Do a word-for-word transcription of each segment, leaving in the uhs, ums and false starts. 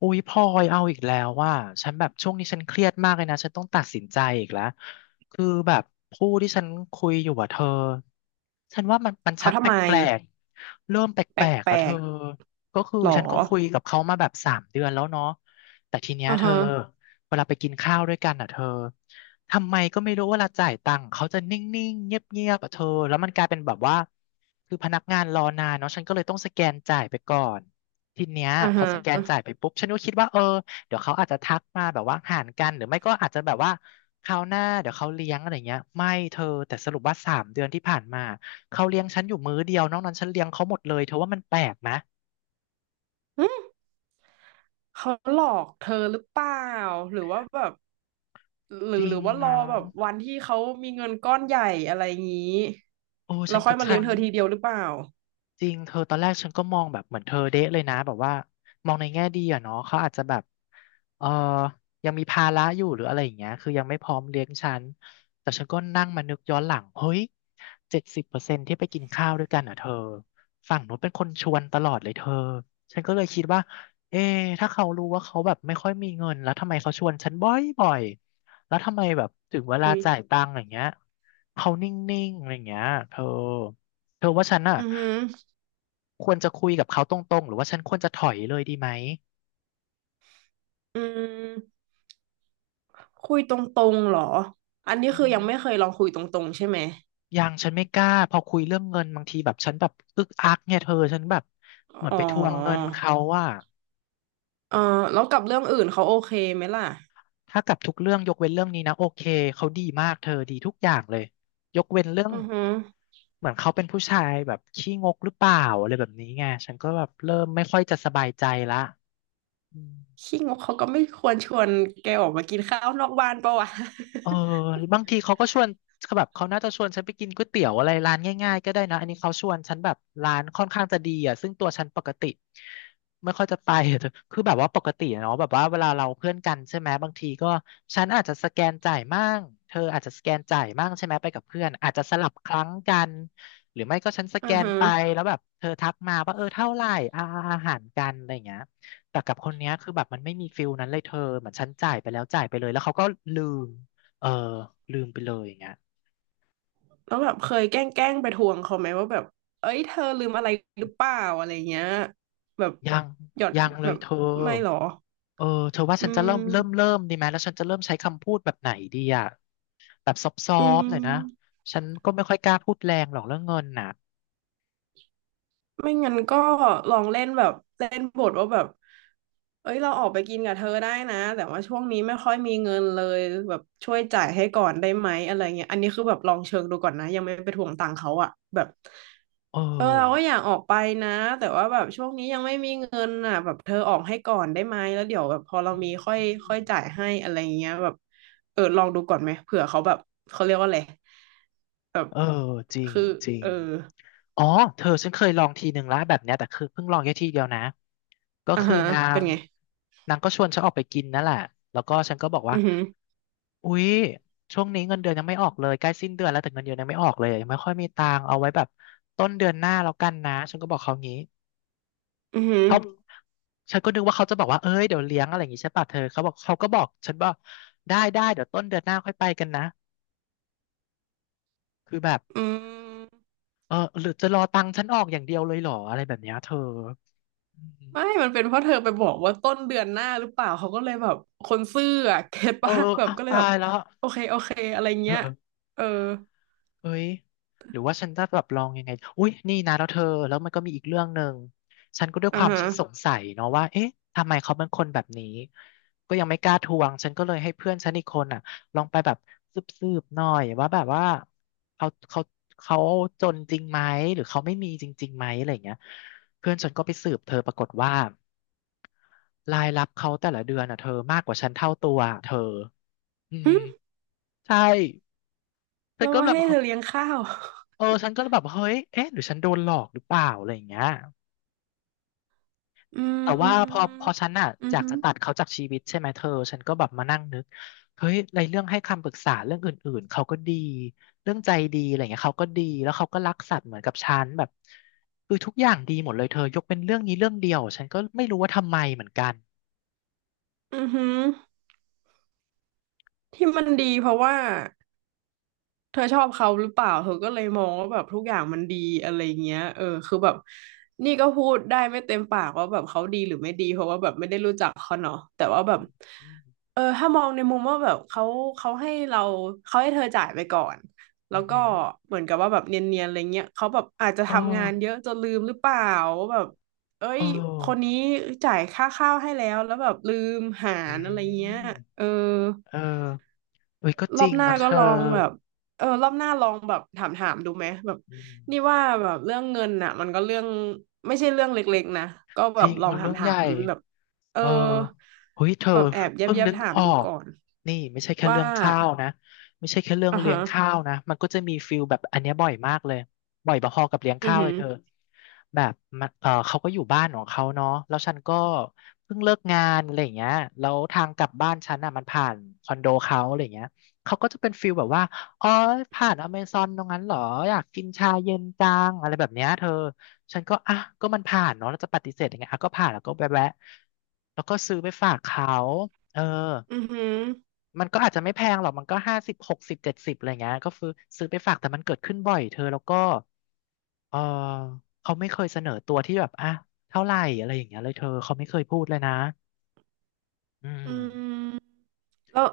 อุ๊ยพลอยเอาอีกแล้วว่าฉันแบบช่วงนี้ฉันเครียดมากเลยนะฉันต้องตัดสินใจอีกแล้วคือแบบผู้ที่ฉันคุยอยู่อะเธอฉันว่ามันมันชัเขากทำแปไมลกๆเริ่มแปแปลกๆแล้วลเธอกก็คือๆหรอฉันก็คุยกับเขามาแบบสามเดือนแล้วเนาะแต่ทีเนี้ยอ่าเธอฮะเวลาไปกินข้าวด้วยกันอะเธอทำไมก็ไม่รู้เวลาจ่ายตังค์เขาจะนิ่งๆเงียบๆอะเธอแล้วมันกลายเป็นแบบว่าคือพนักงานรอนานเนาะฉันก็เลยต้องสแกนจ่ายไปก่อน ทีเนี้ยอ่าพอฮะสแกนจ่ายไปปุ๊บฉันก็คิดว่าเออเดี๋ยวเขาอาจจะทักมาแบบว่าหารกันหรือไม่ก็อาจจะแบบว่าคราวหน้าเดี๋ยวเขาเลี้ยงอะไรเงี้ยไม่เธอแต่สรุปว่าสามเดือนที่ผ่านมาเขาเลี้ยงฉันอยู่มื้อเดียวนอกนั้นฉันเลี้ยงเขาหมดเลยเธอว่ามันแปลกไหมหึเขาหลอกเธอหรือเปล่าหรือว่าแบบหจรือริหรืงอว่ารอนะแบบวันที่เขามีเงินก้อนใหญ่อะไรงี้โอ้แล้ฉัวนค่อกับยมาฉัเลี้ยงน เธอทีเดียวหรือเปล่าจริงเธอตอนแรกฉันก็มองแบบเหมือนเธอเดะเลยนะแบบว่ามองในแง่ดีอะเนาะเขาอาจจะแบบเออยังมีภาระอยู่หรืออะไรอย่างเงี้ยคือยังไม่พร้อมเลี้ยงฉันแต่ฉันก็นั่งมานึกย้อนหลังเฮ้ยเจ็ดสิบเปอร์เซ็นที่ไปกินข้าวด้วยกันอ่ะเธอฝั่งนู้นเป็นคนชวนตลอดเลยเธอฉันก็เลยคิดว่าเอ๊ะถ้าเขารู้ว่าเขาแบบไม่ค่อยมีเงินแล้วทำไมเขาชวนฉันบ่อยบ่อยแล้วทำไมแบบถึงเวลาอุ้ยจ่ายตังค์อย่างเงี้ยเขานิ่งๆอะไรอย่างเงี้ยเธอ เธอว่าฉันอ่ะอือฮึอควรจะคุยกับเขาตรงๆหรือว่าฉันควรจะถอยเลยดีไหมอืมคุยตรงๆเหรอ อันนี้อืคือยังไม่มเคยลองคุยตรงๆใช่ไหมยังฉันไม่กล้าพอคุยเรื่องเงินบางทีแบบฉันแบบอึกอักเนี่ยเธอฉันแบบเหมือนอ๋อไปทวงเงินเขาว่าเออแล้วกับเรื่องอื่นเขาโอเคไหมล่ะถ้ากับทุกเรื่องยกเว้นเรื่องนี้นะโอเคเขาดีมากเธอดีทุกอย่างเลยยกเว้นเรื่องอือฮึ เหมือนเขาเป็นผู้ชายแบบขี้งกหรือเปล่าอะไรแบบนี้ไงฉันก็แบบเริ่มไม่ค่อยจะสบายใจละอืม ขี้งกเขาก็ไม่ควรชวนแกออกมากินข้าวนอกบ้านปะวะ เออบางทีเขาก็ชวนเขาแบบเขาน่าจะชวนฉันไปกินก๋วยเตี๋ยวอะไรร้านง่ายๆก็ได้นะอันนี้เขาชวนฉันแบบร้านค่อนข้างจะดีอ่ะซึ่งตัวฉันปกติไม่ค่อยจะไป คือแบบว่าปกติอะเนาะแบบว่าเวลาเราเพื่อนกันใช่ไหมบางทีก็ฉันอาจจะสแกนจ่ายมั่งเธออาจจะสแกนจ่ายมั่งใช่ไหมไปกับเพื่อนอาจจะสลับครั้งกันหรือไม่ก็ฉันส อืแกอนฮึไปแล้วแบบเธอทักมาว่าเออเท่าไหร่อาอาหารกันอะไรอย่างเงี้ยแต่กับคนเนี้ยคือแบบมันไม่มีฟิลนั้นเลยเธอเหมือนฉันจ่ายไปแล้วจ่ายไปเลยแล้วเขาก็ลืม เออลืมไปเลยอย่างเงี้ยแล้วแบบเคยแกล้งแกล้งไปทวงเขาไหมว่าแบบเอ้ยเธอลืมอะไรหรือเปล่าอะไรเงี้ย แบบยังหยอดยังเลแบยบเธอไม่หรอ เออเธอว่าอืฉันจะเริ่มเริ่มมเริ่มดีไหมแล้วฉันจะเริ่มใช้คำพูดแบบไหนดีอ่ะแบบซอฟซออืฟหน่อยม นะฉันก็ไม่ค่อยกล้าพูดแรงหรอกเรื่องเงินน่ะไม่งั้นก็ลองเล่นแบบเล่นบทว่าแบบเอ้ยเราออกไปกินกับเธอได้นะแต่ว่าช่วงนี้ไม่ค่อยมีเงินเลยแบบช่วยจ่ายให้ก่อนได้ไหมอะไรเงี้ยอันนี้คือแบบลองเชิงดูก่อนนะยังไม่ไปทวงตังค์เขาอะแบบเเออเราก็อออยากออกไปนะแต่ว่าแบบช่วงนี้ยังไม่มีเงินอ่ะแบบเธอออกให้ก่อนได้ไหมแล้วเดี๋ยวแบบพอเรามีค่อยค่อยจ่ายให้อะไรเงี้ยแบบเออลองดูก่อนไหมเผื่อเขาแบบเขาเรียกว่าอะไรแบบเออจริงคือจริเอง ออ๋อเธอฉันเคยลองทีหนึ่งแล้วแบบเนี้ยแต่คือเพิ่งลองแค่ทีเดียวนะก็อ่าคือฮะนาเป็งนไง นางก็ชวนฉันออกไปกินนั่นแหละแล้วก็ฉันก็บอกว่าอือหืออุ๊ยช่วงนี้เงินเดือนยังไม่ออกเลยใกล้สิ้นเดือนแล้วแต่เงินเดือนยังไม่ออกเลยยังไม่ค่อยมีตังค์เอาไว้แบบต้นเดือนหน้าแล้วกันนะฉันก็บอกเขางี้อือหือเขาอืมฉันก็นึกว่าเขาจะบอกว่าเอ้ยเดี๋ยวเลี้ยงอะไรอย่างงี้ใช่ป่ะเธอเขาบอกเขาก็บอกฉันบอกได้ได้เดี๋ยวต้นเดือนหน้าค่อยไปกันนะคือแบบอืมเออหรือจะรอตังค์ฉันออกอย่างเดียวเลยเหรออะไรแบบเนี้ยเธออืม ไม่ มันเป็นเพราะเธอไปบอกว่าต้นเดือนหน้าหรือเปล่า เขาก็เลยแบบคนซื่ออะเก็ตเออปะแบบอ้าวก็เลยตาแบบยแล้วโอเคโอเคอะไรเออเงี้ยเออเออเฮ้ยหรือว่าฉันจะแบบลองยังไงอุ้ยนี่นะแล้วเธอแล้วมันก็มีอีกเรื่องหนึ่งฉันก็ด้วยอ่าความฮะฉันสงสัยเนาะว่าเอ๊ะทำไมเขาเป็นคนแบบนี้ก็ยังไม่กล้าทวงฉันก็เลยให้เพื่อนฉันอีกคนอ่ะลองไปแบบสืบๆหน่อยว่าแบบว่าเขาเขาเขาจนจริงไหมหรือเขาไม่มีจริงๆไหมอะไรอย่างเงี้ยเพื่อนฉันก็ไปสืบเธอปรากฏว่ารายรับเขาแต่ละเดือนอ่ะเธอมากกว่าฉันเท่าตัวอะเธออืมหึใช่ฉันเราก็มาแบบ ให้เธอเลี้ยงข้าว เออฉันก็แบบเฮ้ยเอ๊ะหรือฉันโดนหลอกหรือเปล่าอะไรอย่างเงี้ยอืแต่ว่าพอมพอฉันอ่ะอืออยากหืจะอตัดเขาจากชีวิตใช่ไหมเธอฉันก็แบบมานั่งนึกเฮ้ยในเรื่องให้คำปรึกษาเรื่องอื่นๆเขาก็ดีเรื่องใจดีอะไรเงี้ยเขาก็ดีแล้วเขาก็รักสัตว์เหมือนกับฉันแบบคือทุกอย่างดีหมดเลยเธอยกเป็นเรื่องนี้เรื่องเดียวฉันก็ไม่รู้ว่าทำไมเหมือนกันอือหือที่มันดีเพราะว่า เธอชอบเขาหรือเปล่าเธอก็เลยมองว่าแบบทุกอย่างมันดีอะไรเงี้ยเออคือแบบนี่ก็พูดได้ไม่เต็มปากว่าแบบเขาดีหรือไม่ดีเพราะว่าแบบไม่ได้รู้จักเขาเนาะแต่ว่าแบบอืมเออถ้ามองในมุมว่าแบบเขาเขาให้เราเขาให้เธอจ่ายไปก่อนแล้อืวมอก็หือเหมือนกับว่าแบบเนียนๆอะไรเงี้ยเขาแบบอาจจะเออทำงานเยอะจนลืมหรือเปล่าว่าแบบเอ้เออยคนนี้จ่ายค่าข้าวให้แล้วแล้วแบบลืมหาอืรอะไรเงี้ยมเออ เออเอ้ยก็รจอริบงหน้ามันเธก็อลองแบบเออรอบหน้าลองแบบถามถามดูไหมแบบอืมนี่ว่าแบบเรื่องเงินน่ะมันก็เรื่องไม่ใช่เรื่องเล็กๆนะก็แบจบริงลองมันถาเรื่มองใหถาญ่ มแบบเออเออเฮ้ยเธอแบบแอบแยบเพิ่งแยบนึกถามออดูกก่อนนี่ไม่ใช่แค่ว่าเรื่องข้าวนะไม่ใช่แค่เรื่องอ่าเลี้ยฮะงข้าวนะมันก็จะมีฟิลแบบอันเนี้ยบ่อยมากเลยบ่อยพอๆกับเลี้ยงอือข้าวหืเลยอเธอแบบมันเออเขาก็อยู่บ้านของเขาเนาะแล้วฉันก็เพิ่งเลิกงานอะไรอย่างเงี้ยแล้วทางกลับบ้านฉันอ่ะมันผ่านคอนโดเขาอะไรอย่างเงี้ยเขาก็จะเป็นฟิลแบบว่าอ๋อผ่านอเมซอนตรงนั้นเหรออยากกินชาเย็นจังอะไรแบบเนี้ยเธอ ฉันก็อ่ะก็มันผ่านเนาะเราจะปฏิเสธยังไงอ่ะก็ผ่านแล้วก็แวะแวะแล้วก็ซื้อไปฝากเขาเอออือหือมันก็อาจจะไม่แพงหรอกมันก็ห้าสิบหกสิบเจ็ดสิบอะไรเงี้ยก็ซื้อซื้อไปฝากแต่มันเกิดขึ้นบ่อยเธอแล้วก็เออเขาไม่เคยเสนอตัวที่แบบอ่ะเท่าไหร่อะไรอย่างเงี้ยเลยเธอเขาไม่เคยพูดเลยนะอืมอืมแล้ว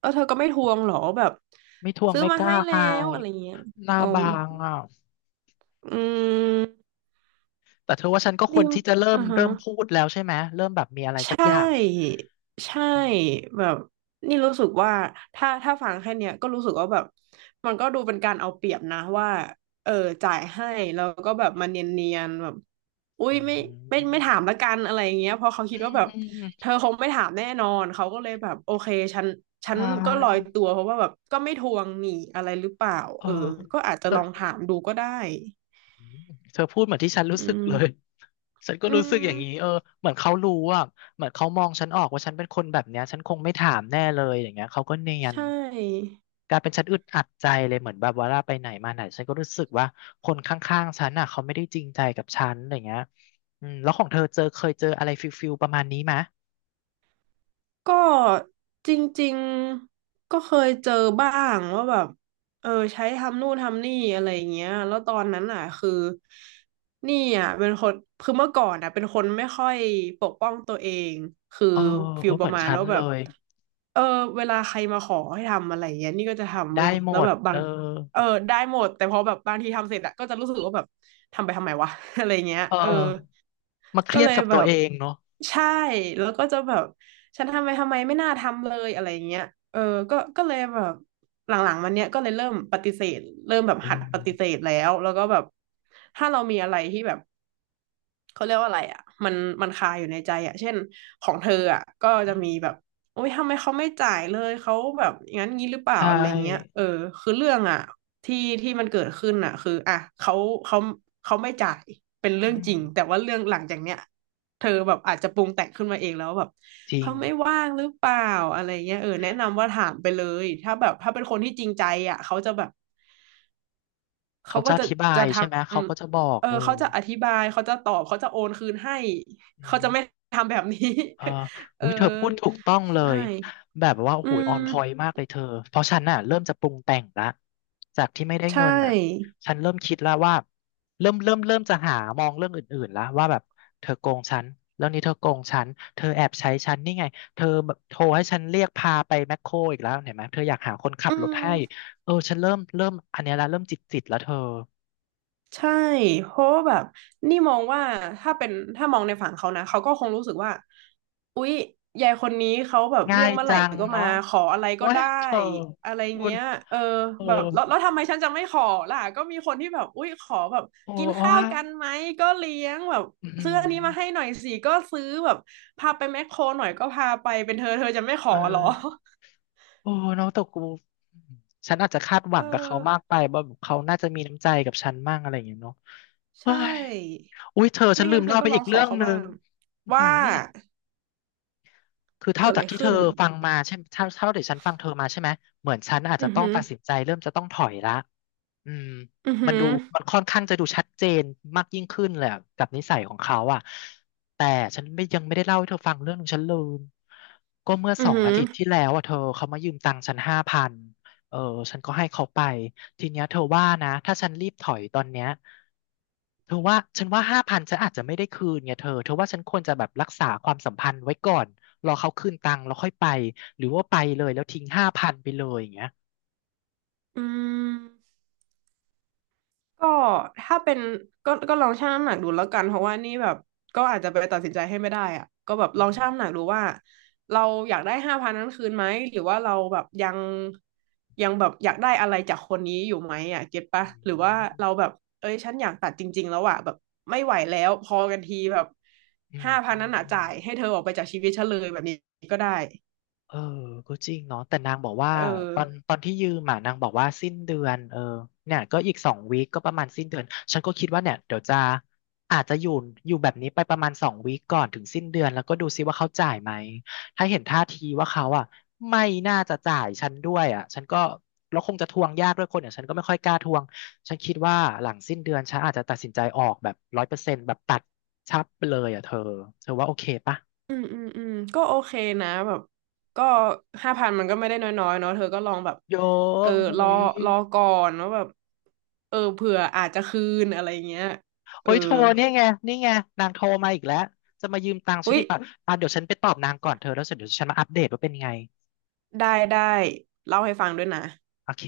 แล้วเธอก็ไม่ทวงเหรอแบบไม่ทวงซื้อไม่มากล้าให้แล้อาวยอะไรเงี้ยหน้าอืบามงอ่ะอืมแต่เธอว่าฉันก็ควนี่รที่จะเริ่มอ่าฮะ เริ่มพูดแล้วใช่ไหมเริ่มแบบมีอะไรใชสักอย่าง่ใช่อืมแบบนี่รู้สึกว่าถ้าถ้าฟังแค่เนี้ยก็รู้สึกว่าแบบมันก็ดูเป็นการเอาเปรียบนะว่าเออจ่ายให้แล้วก็แบบมันเนียนๆแบบอุ้ยอืไม่ไม่มไม่ถามละกันอะไรอย่างเงี้ยเพราะเขาอืคิดว่าแบบม เธอคงไม่ถามแน่นอนเขาก็เลยแบบโอเคฉันฉันใช่ก็ลอยตัวเพราะว่าแบบก็ไม่ทวงหนี่อะไรหรือเปล่าเออเออก็อาจจะเธลองอถามดูก็ได้เธอพูดเหมือนที่ฉันรู้อืสึกเลย ม ฉันก็อืรู้สึกอย่างนี้เอมอเหมือนเขารู้อ่ะเหมือนเขามองฉันออกว่าฉันเป็นคนแบบเนี้ยฉันคงไม่ถามแน่เลยอย่างเงี้ยเขาก็เนียใชน่ กลายเป็นฉันอึดอัดใจเลยเหมือนแบบเวลาไปไหนมาไหนฉันก็รู้สึกว่าคนข้างๆฉันอ่ะเขาไม่ได้จริงใจกับฉันอย่างเงี้ยอืมแล้วของเธอเจอเคยเจออะไรฟิลฟิลประมาณนี้ไหมก็จริงๆก็เคยเจอบ้างว่าแบบเออใช้ทำนู่นทำนี่อะไรอย่างเงี้ยแล้วตอนนั้นอ่ะคือนี่อ่ะเป็นคนคือเมื่อก่อนอ่ะเป็นคนไม่ค่อยปกป้องตัวเองคือเออฟิเอลอปเหมืระอนมาณฉันว่าแบเลบยเออเวลาใครมาขอให้ทำอะไรอย่างเงี้ยนี่ก็จะทำได้เว้ยหมแล้วดแบบบาเองอเออได้หมดแต่พอแบบบางทีทำเสร็จอะก็จะรู้สึกว่าแบบทำไปทำไมวะ อะไรเงี้ยเอเออ อมาเคก็รียเลดยกับแบตัวบเองเนาะใช่แล้วก็จะแบบฉันทำไปทำไมไม่น่าทำเลยอะไรอย่างเงี้ยเออก็ก็เลยแบบหลังๆมันเนี้ยก็เลยเริ่มปฏิเสธเริ่มแบบหัดปฏิเอเสธแล้วแล้วก็แบบถ้าเรามีอะไรที่แบบ เขาเรียกว่าอะไรอ่ะมันมันคาอยู่ในใจอ่ะเช่นของเธออ่ะก็จะมีแบอ บโอ๊ยทำไมเขาไม่จ่ายเลยเขาแบบอย่างนั้นงี้หรือเปใชล่าอะไรเงี้ย่เออคือเรื่องอ่ะที่ที่มันเกิดขึ้นอ่ะคืออ่ะเขาเขาเขาไม่จ่ายเป็นเรื่อืองจมริงแต่ว่าเรื่องหลังจากเนี้ยเธอแบบอาจจะปรุงแต่งขึ้นมาเองแล้วแบบจริเขางไม่ว่างหรือเปล่าอะไรเงี้ยเออแนะนำว่าถามไปเลยถ้าแบบถ้าเป็นคนที่จริงใจอ่ะเขาจะแบบ เขาเขาก็จะอจะธิบาจะยทใช่ไหมำ เขาก็จะบอกเออเออเขาจะอธิบายเขาจะตอบเขาจะโอนคืนให้อืเขาจะมไม่ทำแบบนี้ เออ เออุ้อยเธอพูดถูกต้องเลใช่ยแบบว่าโอ้อืโหออนมพอยต์มากเลยเธอเพราะฉันน่ะเริ่มจะปรุงแต่งละจากที่ไม่ได้ใช่เงินน่ะฉันเริ่มคิดแล้วว่าเริ่มเริ่มเริ่มจะหามองเรื่องอื่นๆแล้วว่าแบบเธอโกงฉันแล้วนี้เธอโกงฉันเธอแอบใช้ฉันนี่ไงเธอแบบโทรให้ฉันเรียกพาไปแมคโครอีกแล้วเห็นไหมเธออยากหาคนขัอืบรถให้ม เออฉันเริ่มเริ่มอันเนี้ยละเริ่มจิตจิตแล้วเธอ ใช่เพราะว่าแบบนี่มองว่าถ้าเป็นถ้ามองในฝั่งเขานะเขาก็คงรู้สึกว่าอุ๊ยยายคนนี้เขาแบบง่าเรียกยเมื่อไหจัร่งก็มาเนาะขออะไรโอ้ก็ยได้เธออะไรพูดเงี้ยเออโอ้แบบแล้วแล้วทำไมฉันจะไม่ขอล่ะก็มีคนที่แบบอุ๊ยขอแบบโอ้กินว่าข้าวกันไหมก็เลี้ยงแบบอืซื้ออันนี้มาให้มหน่อยสิก็ซื้อแบบพาไปแมคโครหน่อยก็พาไปเป็นเธอเธอจะไม่ขอเออเหรอ โอ้น้องตกกูฉันอาจจะคาดหวั งกับเขาเออมากไปว่าแบบเขาน่าจะมีน้ำใจกับฉันมากอะไรอย่างเงี้ยเนาะเฮ้ใช่ยอุ้ยเธอฉัไม่นลืงั้นมเธอเล่าก็ไปลออีงกขเรื่อองเขาหนึ่บ้างงอื้อหว่า ือคือเกิเท่าดอะจาไรกที่เธขึ้อนฟังมาใช่ไหมเท่าเท่าทียวฉันฟังเธอมาใช่ไหม เหมือนฉันอาจอืจะอต้องหือตัดสินใจเริ่มจะต้องถอยละ อืมอือมัหืนอดูมันค่อนข้างจะดูชัดเจนมากยิ่งขึ้นแหลยอะกับนิสัยของเขาอ่ะแต่ฉันไม่ยังไม่ได้เล่าให้เธอฟังเรื่องหนึงฉันลืมก็เมื่ออืสอองหือาอทิตย์ที่แล้วอ่ะเธอเขามายืมตังค์ฉันห้าพันเออฉันก็ให้เขาไปทีเนี้ยเธอว่านะถ้าฉันรีบถอยตอนเนี้ยเธอว่าฉันว่าห้าพันฉันอาจจะไม่ได้คืนไงเธอเธอว่าฉันควรจะแบบรักษาความสัมพันธ์ไว้ก่อนรอเขาคืนตังค์แล้วค่อยไปหรือว่าไปเลยแล้วทิ้งห้าพันไปเลยอย่างเงี้ยอืมก็ถ้าเป็นก็ก็ลองชั่งน้ำหนักดูแล้วกันเพราะว่านี่แบบก็อาจจะไปตัดสินใจให้ไม่ได้อะก็แบบลองชั่งน้ำหนักดูว่าเราอยากได้ห้าพันนั้นคืนไหมหรือว่าเราแบบยังยังแบบอยากได้อะไรจากคนนี้อยู่ไหมอ่ะเก็ตปะอืหรือว่าม เราแบบเอ้ยฉันอยากตัดจริงๆแล้วอ่ะแบบไม่ไหวแล้วพอกันทีแบบอืมห้าพันอืนั้มนอ่ะอืจ่ามยให้เธอออกไปจากชีวิตฉันเลยแบบนี้ก็ได้เออก็จริงเนาะแต่นางบอกว่าเออ ตอนตอนที่ยืมอ่ะนางบอกว่าสิ้นเดือนเออเนี่ยก็อีกสองวีคก็ประมาณสิ้นเดือนฉันก็คิดว่าเนี่ยเดี๋ยวจะอาจจะอยู่อยู่แบบนี้ไปประมาณสองวีคก่อนถึงสิ้นเดือนแล้วก็ดูซิว่าเขาจ่ายไหมถ้าเห็นท่าทีว่าเขาอ่ะไม่น่าจะจ่ายฉันด้วยอ่ะฉันก็แล้วคงจะทวงยากด้วยคนอย่างฉันก็ไม่ค่อยกล้าทวงฉันคิดว่าหลังสิ้นเดือนฉันอาจจะตัดสินใจออกแบบร้อยเปอร์เซ็นต์แบบตัดชับไปเลยอ่ะเธอเธอว่าโอเคปะ อืมอืมอืมก็โอเคนะแบบก็ห้าพันมันก็ไม่ได้น้อยๆเนาะเธอก็ลองแบบเยอะเออหุรอยรอก่อนว่าแบบเออเผื่ออาจจะคืนอะไรเงี้ยเอเฮ้อยโทรเนี่ยไง นี่ไง นางโทรมาอีกแล้ว จะมายืมตังค์ฉัอุ๊นยอีกป่ะอ่ะเดี๋ยวฉันไปตอบนางก่อนเธอแล้วเสร็จเดี๋ยวฉันมาอัปเดตว่าเป็นไง ได้ได้เล่าให้ฟังด้วยนะโอเค